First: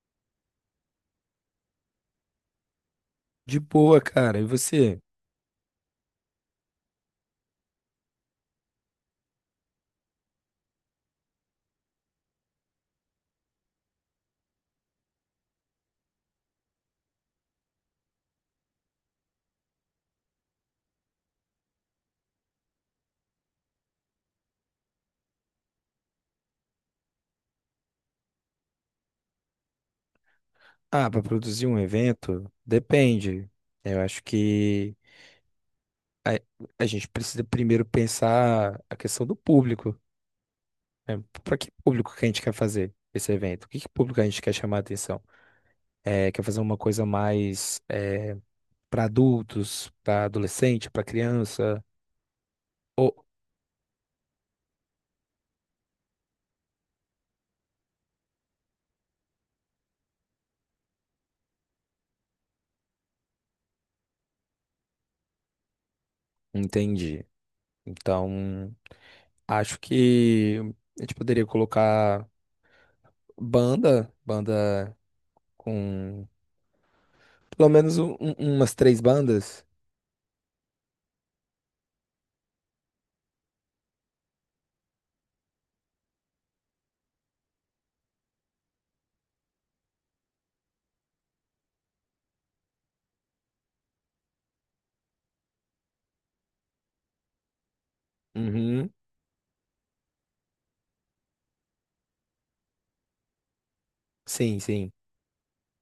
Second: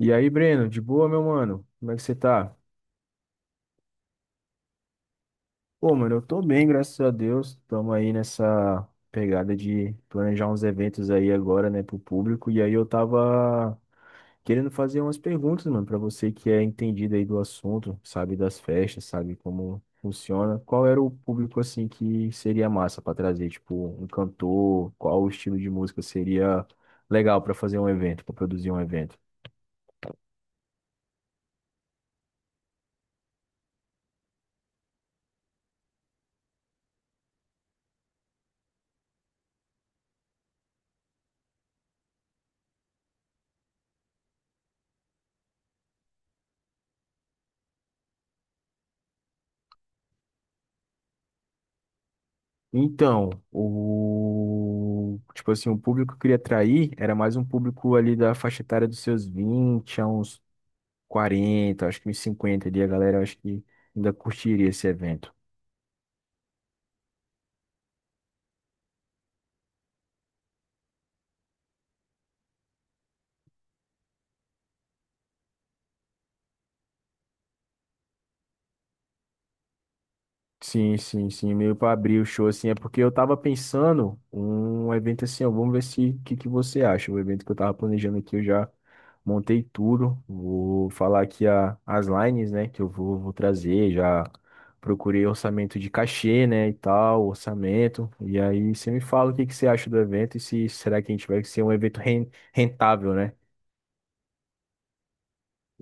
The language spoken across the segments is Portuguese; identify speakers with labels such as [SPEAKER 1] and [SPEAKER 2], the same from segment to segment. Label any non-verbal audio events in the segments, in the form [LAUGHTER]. [SPEAKER 1] E aí, Breno, de boa, meu mano? Como é que você tá?
[SPEAKER 2] De boa, cara. E você?
[SPEAKER 1] Pô, mano, eu tô bem, graças a Deus. Tamo aí nessa pegada de planejar uns eventos aí agora, né, pro público. E aí eu tava querendo fazer umas perguntas, mano, pra você que é entendido aí do assunto, sabe das festas, sabe como funciona. Qual era o público, assim, que seria massa pra trazer? Tipo, um cantor? Qual o estilo de música seria legal pra fazer um evento, pra produzir um evento?
[SPEAKER 2] Ah, para produzir um evento, depende. Eu acho que a, a gente precisa primeiro pensar a questão do público. Para que público que a gente quer fazer esse evento? Que público a gente quer chamar a atenção? É, quer fazer uma coisa mais para adultos, para adolescente, para criança? Ou-
[SPEAKER 1] Então, o tipo assim, o público que eu queria atrair era mais um público ali da faixa etária dos seus 20, a uns 40, acho que uns 50 ali, a galera acho que ainda curtiria esse evento.
[SPEAKER 2] entendi. Então, acho que a gente poderia colocar banda, banda. Com pelo menos umas três bandas?
[SPEAKER 1] Sim, sim, sim, meio para abrir o show, assim, é porque eu tava pensando um evento assim, ó, vamos ver se o que que você acha, o evento que eu tava planejando aqui, eu já montei tudo, vou falar aqui as lines, né, que eu vou trazer, já procurei orçamento de cachê, né, e tal, orçamento, e aí
[SPEAKER 2] Uhum.
[SPEAKER 1] você me fala o que que você acha do evento e se será que a gente vai ser um evento rentável, né?
[SPEAKER 2] Sim, sim.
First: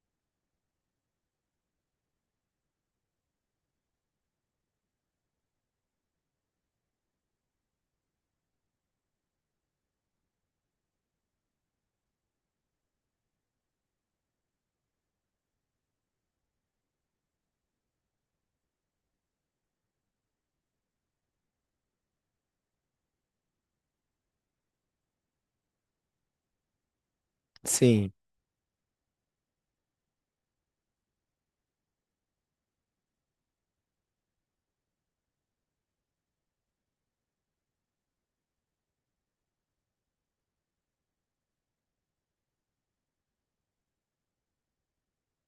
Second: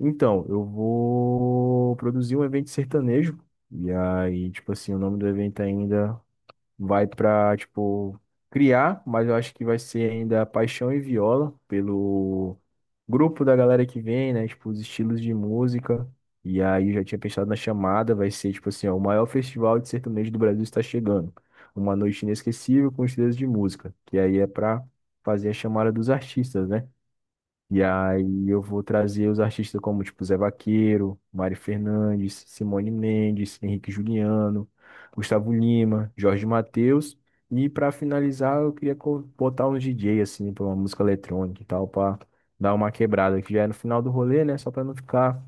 [SPEAKER 1] Então, eu vou produzir um evento sertanejo, e aí, tipo assim, o nome do evento ainda vai pra, tipo, criar, mas eu acho que vai ser ainda Paixão e Viola, pelo grupo da galera que vem, né? Tipo, os estilos de música. E aí eu já tinha pensado na chamada, vai ser, tipo assim, ó, o maior festival de sertanejo do Brasil está chegando. Uma noite inesquecível com estilos de música. Que aí é pra fazer a chamada dos artistas, né? E
[SPEAKER 2] Sim.
[SPEAKER 1] aí eu vou trazer os artistas como, tipo, Zé Vaqueiro, Mari Fernandes, Simone Mendes, Henrique Juliano, Gustavo Lima, Jorge Mateus. E para finalizar, eu queria botar um DJ, assim, pra uma música eletrônica e tal, pra dar uma quebrada, que já é no final do rolê, né? Só pra não ficar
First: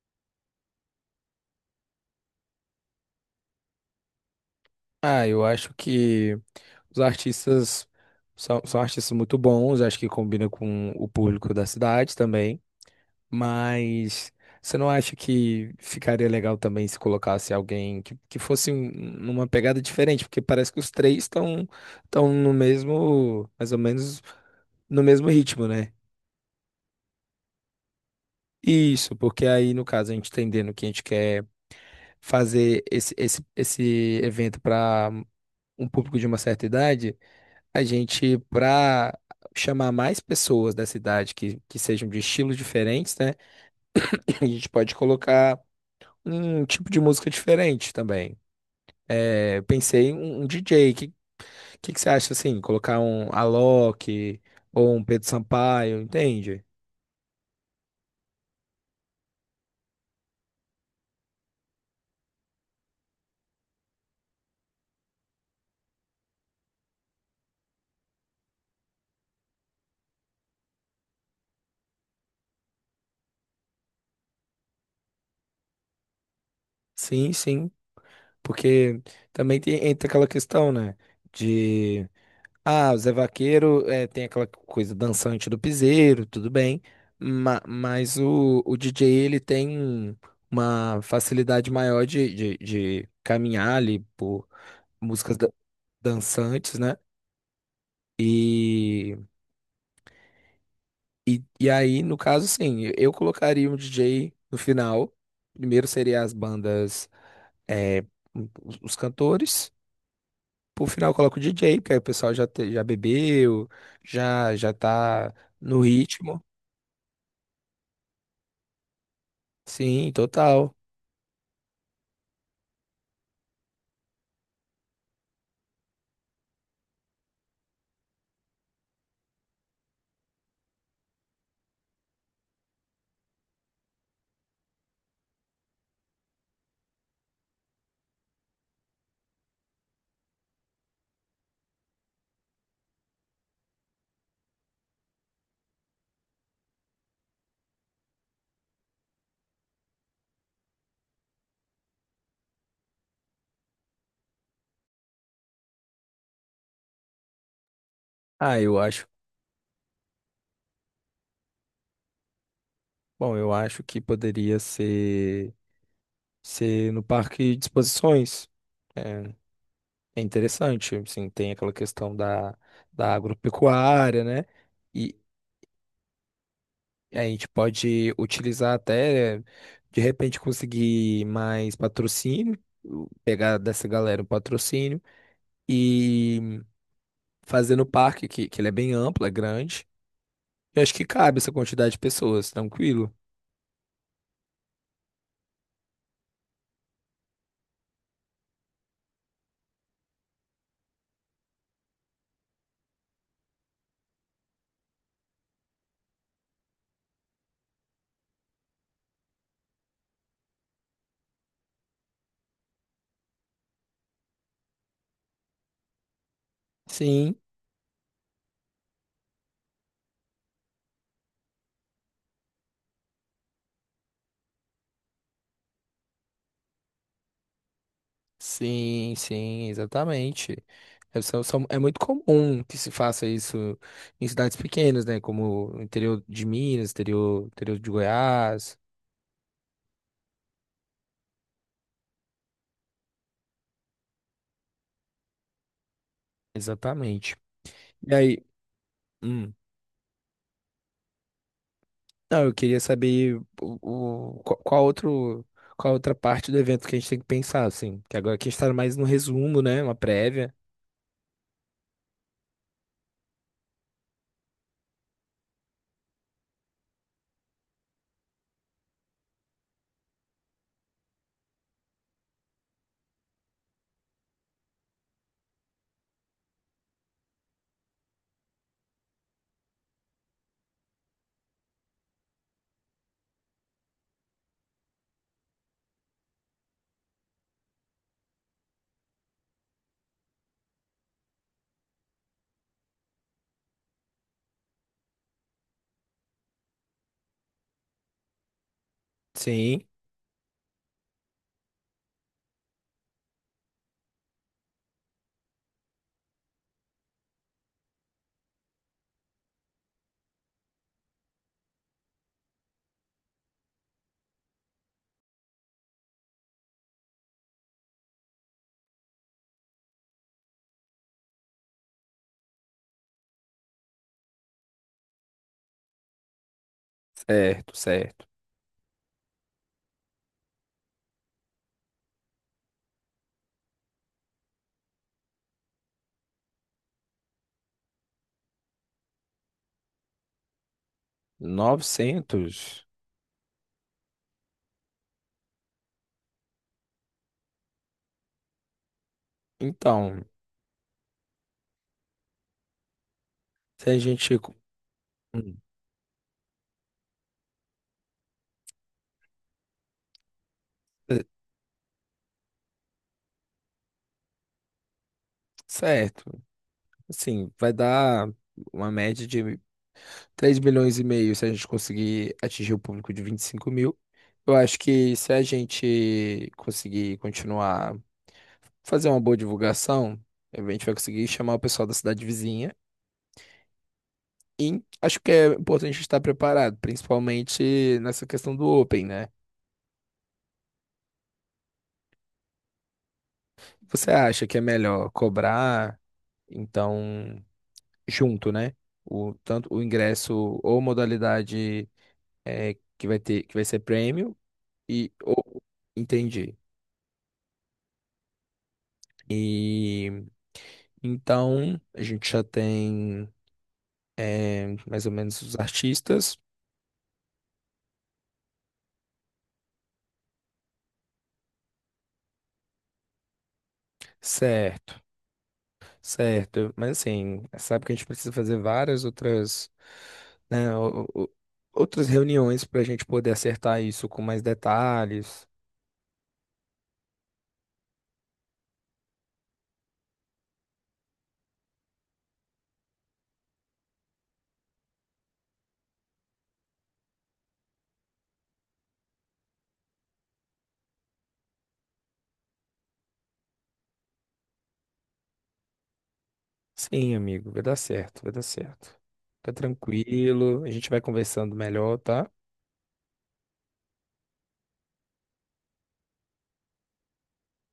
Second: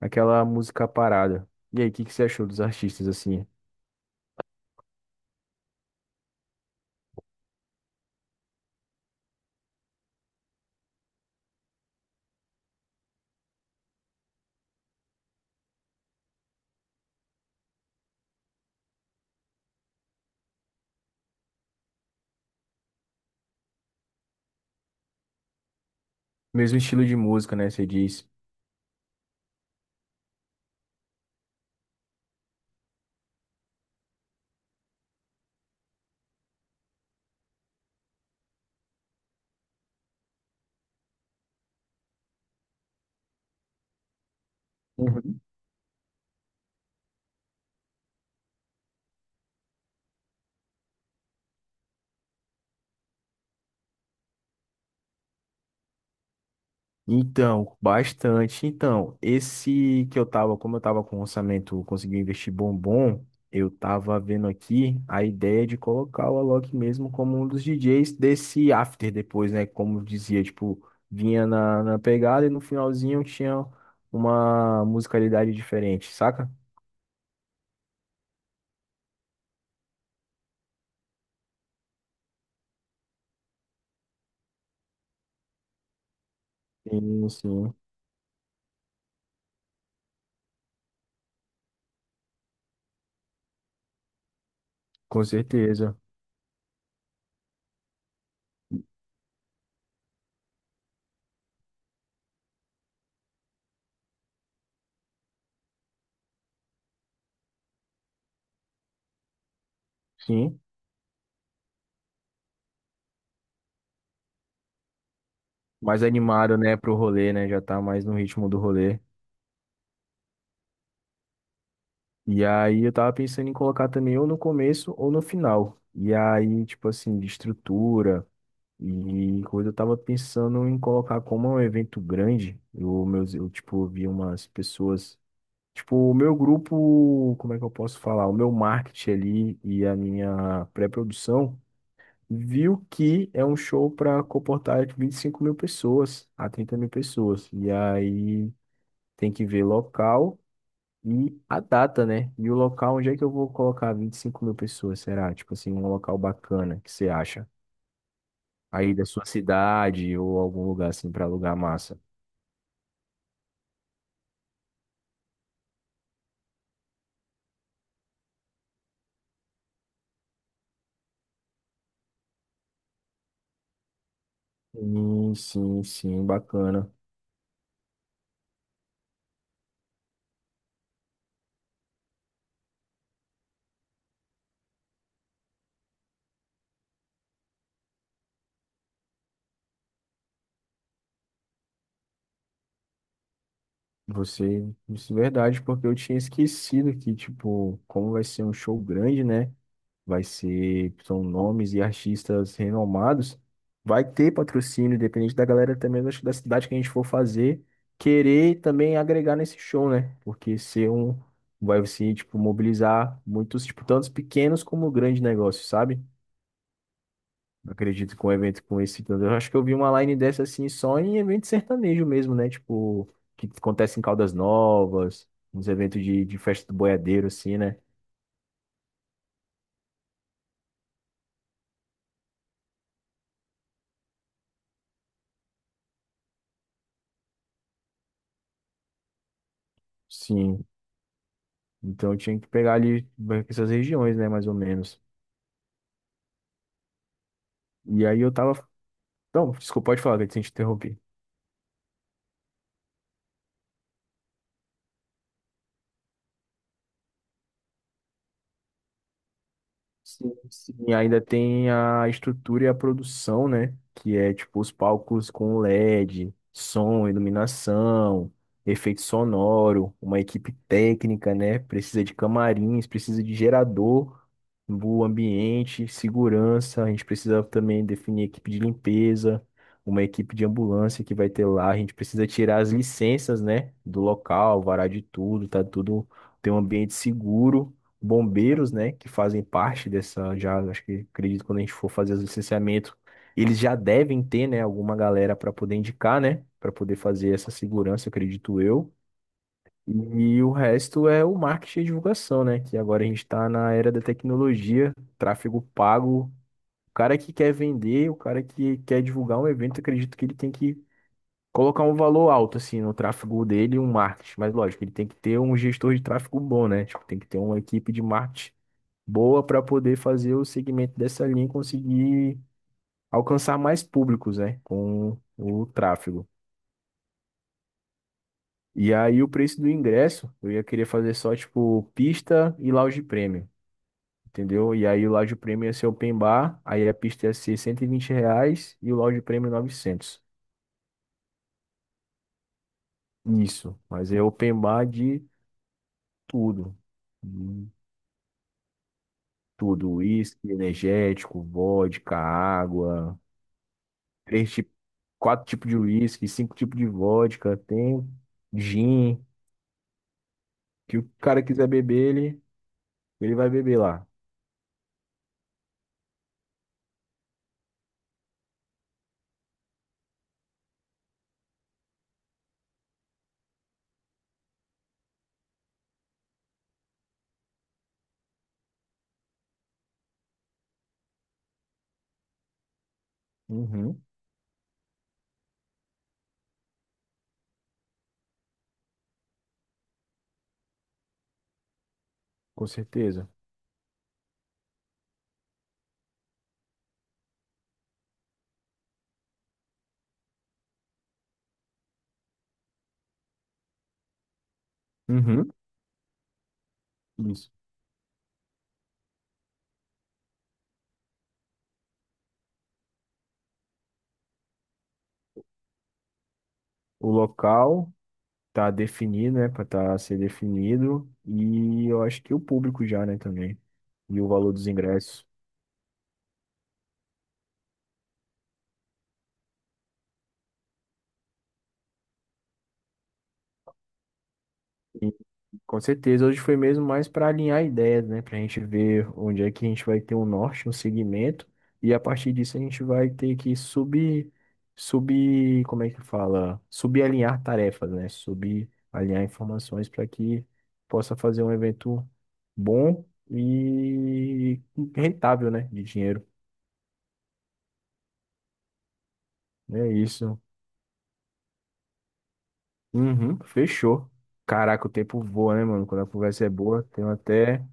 [SPEAKER 1] aquela música parada. E aí, o que que você achou dos artistas, assim?
[SPEAKER 2] Ah, eu acho que os artistas são artistas muito bons, acho que combina com o público da cidade também. Mas você não acha que ficaria legal também se colocasse alguém que fosse numa pegada diferente? Porque parece que os três estão no mesmo, mais ou menos no mesmo ritmo, né?
[SPEAKER 1] Mesmo estilo de música, né? Você diz.
[SPEAKER 2] Isso, porque aí no caso a gente tá entendendo o que a gente quer fazer esse evento para um público de uma certa idade, para chamar mais pessoas da cidade que sejam de estilos diferentes, né? [CLEARS THROAT] A gente pode
[SPEAKER 1] Uhum.
[SPEAKER 2] colocar um tipo de música diferente também. É, eu pensei em um DJ. O que que você acha assim? Colocar um Alok ou um Pedro Sampaio, entende?
[SPEAKER 1] Então, bastante. Então, esse que eu tava, como eu tava com um orçamento, consegui investir bom bom, eu tava vendo aqui a ideia de colocar o Alok mesmo como um dos DJs desse after depois, né? Como eu dizia, tipo, vinha na pegada e no finalzinho tinha uma musicalidade diferente, saca?
[SPEAKER 2] Sim, sim. Porque também tem, entra aquela questão, né? de Ah, o Zé Vaqueiro é, tem aquela coisa dançante do piseiro, tudo bem,
[SPEAKER 1] Sim, sim,
[SPEAKER 2] mas o DJ ele tem uma facilidade maior de caminhar ali por
[SPEAKER 1] com
[SPEAKER 2] músicas
[SPEAKER 1] certeza.
[SPEAKER 2] dançantes, né? E, e aí, no caso, sim, eu colocaria um DJ no final. Primeiro seria as bandas, é, os cantores.
[SPEAKER 1] Sim,
[SPEAKER 2] Por final, eu coloco o DJ, porque aí o pessoal já bebeu, já tá no
[SPEAKER 1] mais
[SPEAKER 2] ritmo.
[SPEAKER 1] animado, né, pro rolê, né? Já tá mais no ritmo do rolê.
[SPEAKER 2] Sim, total.
[SPEAKER 1] E aí eu tava pensando em colocar também ou no começo ou no final. E aí, tipo assim, de estrutura e coisa, eu tava pensando em colocar como é um evento grande. Eu, meus, eu tipo, vi umas pessoas. Tipo, o meu grupo, como é que eu posso falar? O meu marketing ali e a minha pré-produção viu que é um show para comportar de 25 mil pessoas a 30 mil pessoas. E aí tem que ver local. E a data, né? E o local, onde é que eu vou colocar 25 mil pessoas, será? Tipo assim, um local bacana que você acha?
[SPEAKER 2] Ah, eu
[SPEAKER 1] Aí da
[SPEAKER 2] acho.
[SPEAKER 1] sua cidade ou algum lugar assim para alugar massa.
[SPEAKER 2] Bom, eu acho que poderia ser no parque de exposições. É, é interessante, assim, tem aquela questão da agropecuária, né? E
[SPEAKER 1] Sim, sim, sim, bacana.
[SPEAKER 2] a gente pode utilizar até, de repente, conseguir mais patrocínio, pegar dessa galera um patrocínio e fazer no parque, que ele é bem amplo, é grande. Eu acho que cabe essa quantidade de pessoas, tranquilo.
[SPEAKER 1] Você, isso é verdade, porque eu tinha esquecido que, tipo, como vai ser um show grande, né? Vai ser, são nomes e artistas renomados. Vai ter patrocínio, independente da galera também, acho que da cidade que a gente for fazer, querer também agregar nesse show, né? Porque ser um, vai se, tipo, mobilizar muitos, tipo, tantos pequenos como grandes negócios, sabe?
[SPEAKER 2] Sim.
[SPEAKER 1] Acredito que um evento com esse, eu acho que eu vi uma line dessa assim só em evento sertanejo mesmo, né? Tipo, que acontece em Caldas Novas, uns eventos de festa do boiadeiro, assim, né?
[SPEAKER 2] Sim, sim, exatamente. É, é muito comum que se faça isso em cidades pequenas, né? Como o interior de Minas, interior de Goiás.
[SPEAKER 1] Sim, então eu tinha que pegar ali essas regiões, né, mais ou menos.
[SPEAKER 2] Exatamente.
[SPEAKER 1] E
[SPEAKER 2] E
[SPEAKER 1] aí eu
[SPEAKER 2] aí,
[SPEAKER 1] tava.
[SPEAKER 2] hum,
[SPEAKER 1] Não, desculpa, pode falar, que eu te interrompi.
[SPEAKER 2] não, eu queria saber qual outra parte do evento que a gente tem que pensar, assim. Que agora aqui a gente tá mais no resumo, né? Uma
[SPEAKER 1] Sim,
[SPEAKER 2] prévia.
[SPEAKER 1] sim. E ainda tem a estrutura e a produção, né? Que é tipo os palcos com LED, som, iluminação, efeito sonoro, uma equipe técnica, né? Precisa de camarins, precisa de gerador, o ambiente, segurança. A gente precisa também definir equipe de limpeza, uma equipe de ambulância que vai ter lá. A gente precisa tirar as licenças, né? Do local, varar de tudo, tá tudo, ter um ambiente seguro, bombeiros, né, que fazem parte dessa, já acho que acredito que quando a gente for fazer os licenciamentos, eles já devem ter, né, alguma galera para poder indicar, né, para poder fazer essa segurança, acredito eu.
[SPEAKER 2] Sim,
[SPEAKER 1] E o resto é o marketing e divulgação, né? Que agora a gente está na era da tecnologia, tráfego pago. O cara que quer vender, o cara que quer divulgar um evento, acredito que ele tem que colocar um valor alto, assim, no tráfego dele e um marketing. Mas lógico, ele tem que ter um gestor de tráfego bom, né? Tipo, tem que ter uma equipe de marketing boa para poder fazer o segmento dessa linha e conseguir alcançar mais públicos, né, com o tráfego.
[SPEAKER 2] certo, certo.
[SPEAKER 1] E aí o preço do ingresso, eu ia querer fazer só tipo pista e lounge premium, entendeu? E aí o lounge premium ia ser open bar, aí a pista ia ser R$ 120 e o lounge premium novecentos.
[SPEAKER 2] 900.
[SPEAKER 1] Isso, mas é open bar de tudo. De tudo,
[SPEAKER 2] Então,
[SPEAKER 1] uísque, energético, vodka, água,
[SPEAKER 2] se a gente.
[SPEAKER 1] três quatro
[SPEAKER 2] Hum,
[SPEAKER 1] tipos de uísque, cinco tipos de vodka, tem gin, que o
[SPEAKER 2] é,
[SPEAKER 1] cara quiser beber, ele vai beber lá.
[SPEAKER 2] certo. Assim, vai dar uma média de 3,5 milhões se a gente conseguir atingir o público de 25 mil. Eu acho que se a gente conseguir continuar, fazer uma boa divulgação, a gente vai conseguir chamar o pessoal da cidade vizinha.
[SPEAKER 1] Uhum,
[SPEAKER 2] E acho que é importante estar preparado, principalmente nessa questão do Open, né?
[SPEAKER 1] com certeza.
[SPEAKER 2] Você acha que é melhor cobrar, então, junto, né? Tanto o ingresso ou modalidade é, que vai ter, que vai ser prêmio. E
[SPEAKER 1] Uhum,
[SPEAKER 2] oh, entendi.
[SPEAKER 1] isso.
[SPEAKER 2] E então a gente já tem mais ou menos os artistas,
[SPEAKER 1] O local tá definido, né, para tá ser definido e eu acho que o público já, né, também. E o valor dos
[SPEAKER 2] certo,
[SPEAKER 1] ingressos.
[SPEAKER 2] certo. Mas assim, sabe que a gente precisa fazer várias outras, né, outras reuniões para a gente poder acertar isso com mais detalhes.
[SPEAKER 1] Com certeza, hoje foi mesmo mais para alinhar ideias, né? Para a gente ver onde é que a gente vai ter um norte, um segmento, e a partir disso a gente vai ter que subir, subir, como é que fala? Subalinhar tarefas, né? Subalinhar informações para que possa fazer um evento bom e rentável, né? De dinheiro.
[SPEAKER 2] Sim, amigo, vai dar certo, vai dar certo. Fica
[SPEAKER 1] É isso.
[SPEAKER 2] tranquilo, a gente vai conversando melhor, tá?
[SPEAKER 1] Uhum, fechou. Caraca, o tempo voa, né, mano? Quando a conversa é boa, tenho até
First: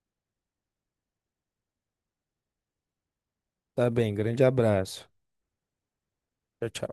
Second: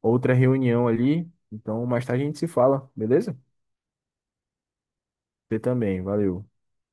[SPEAKER 1] outra reunião ali. Então, mais tarde a gente se fala, beleza?
[SPEAKER 2] Tá bem, grande abraço.
[SPEAKER 1] Você também, valeu.
[SPEAKER 2] Tchau, tchau.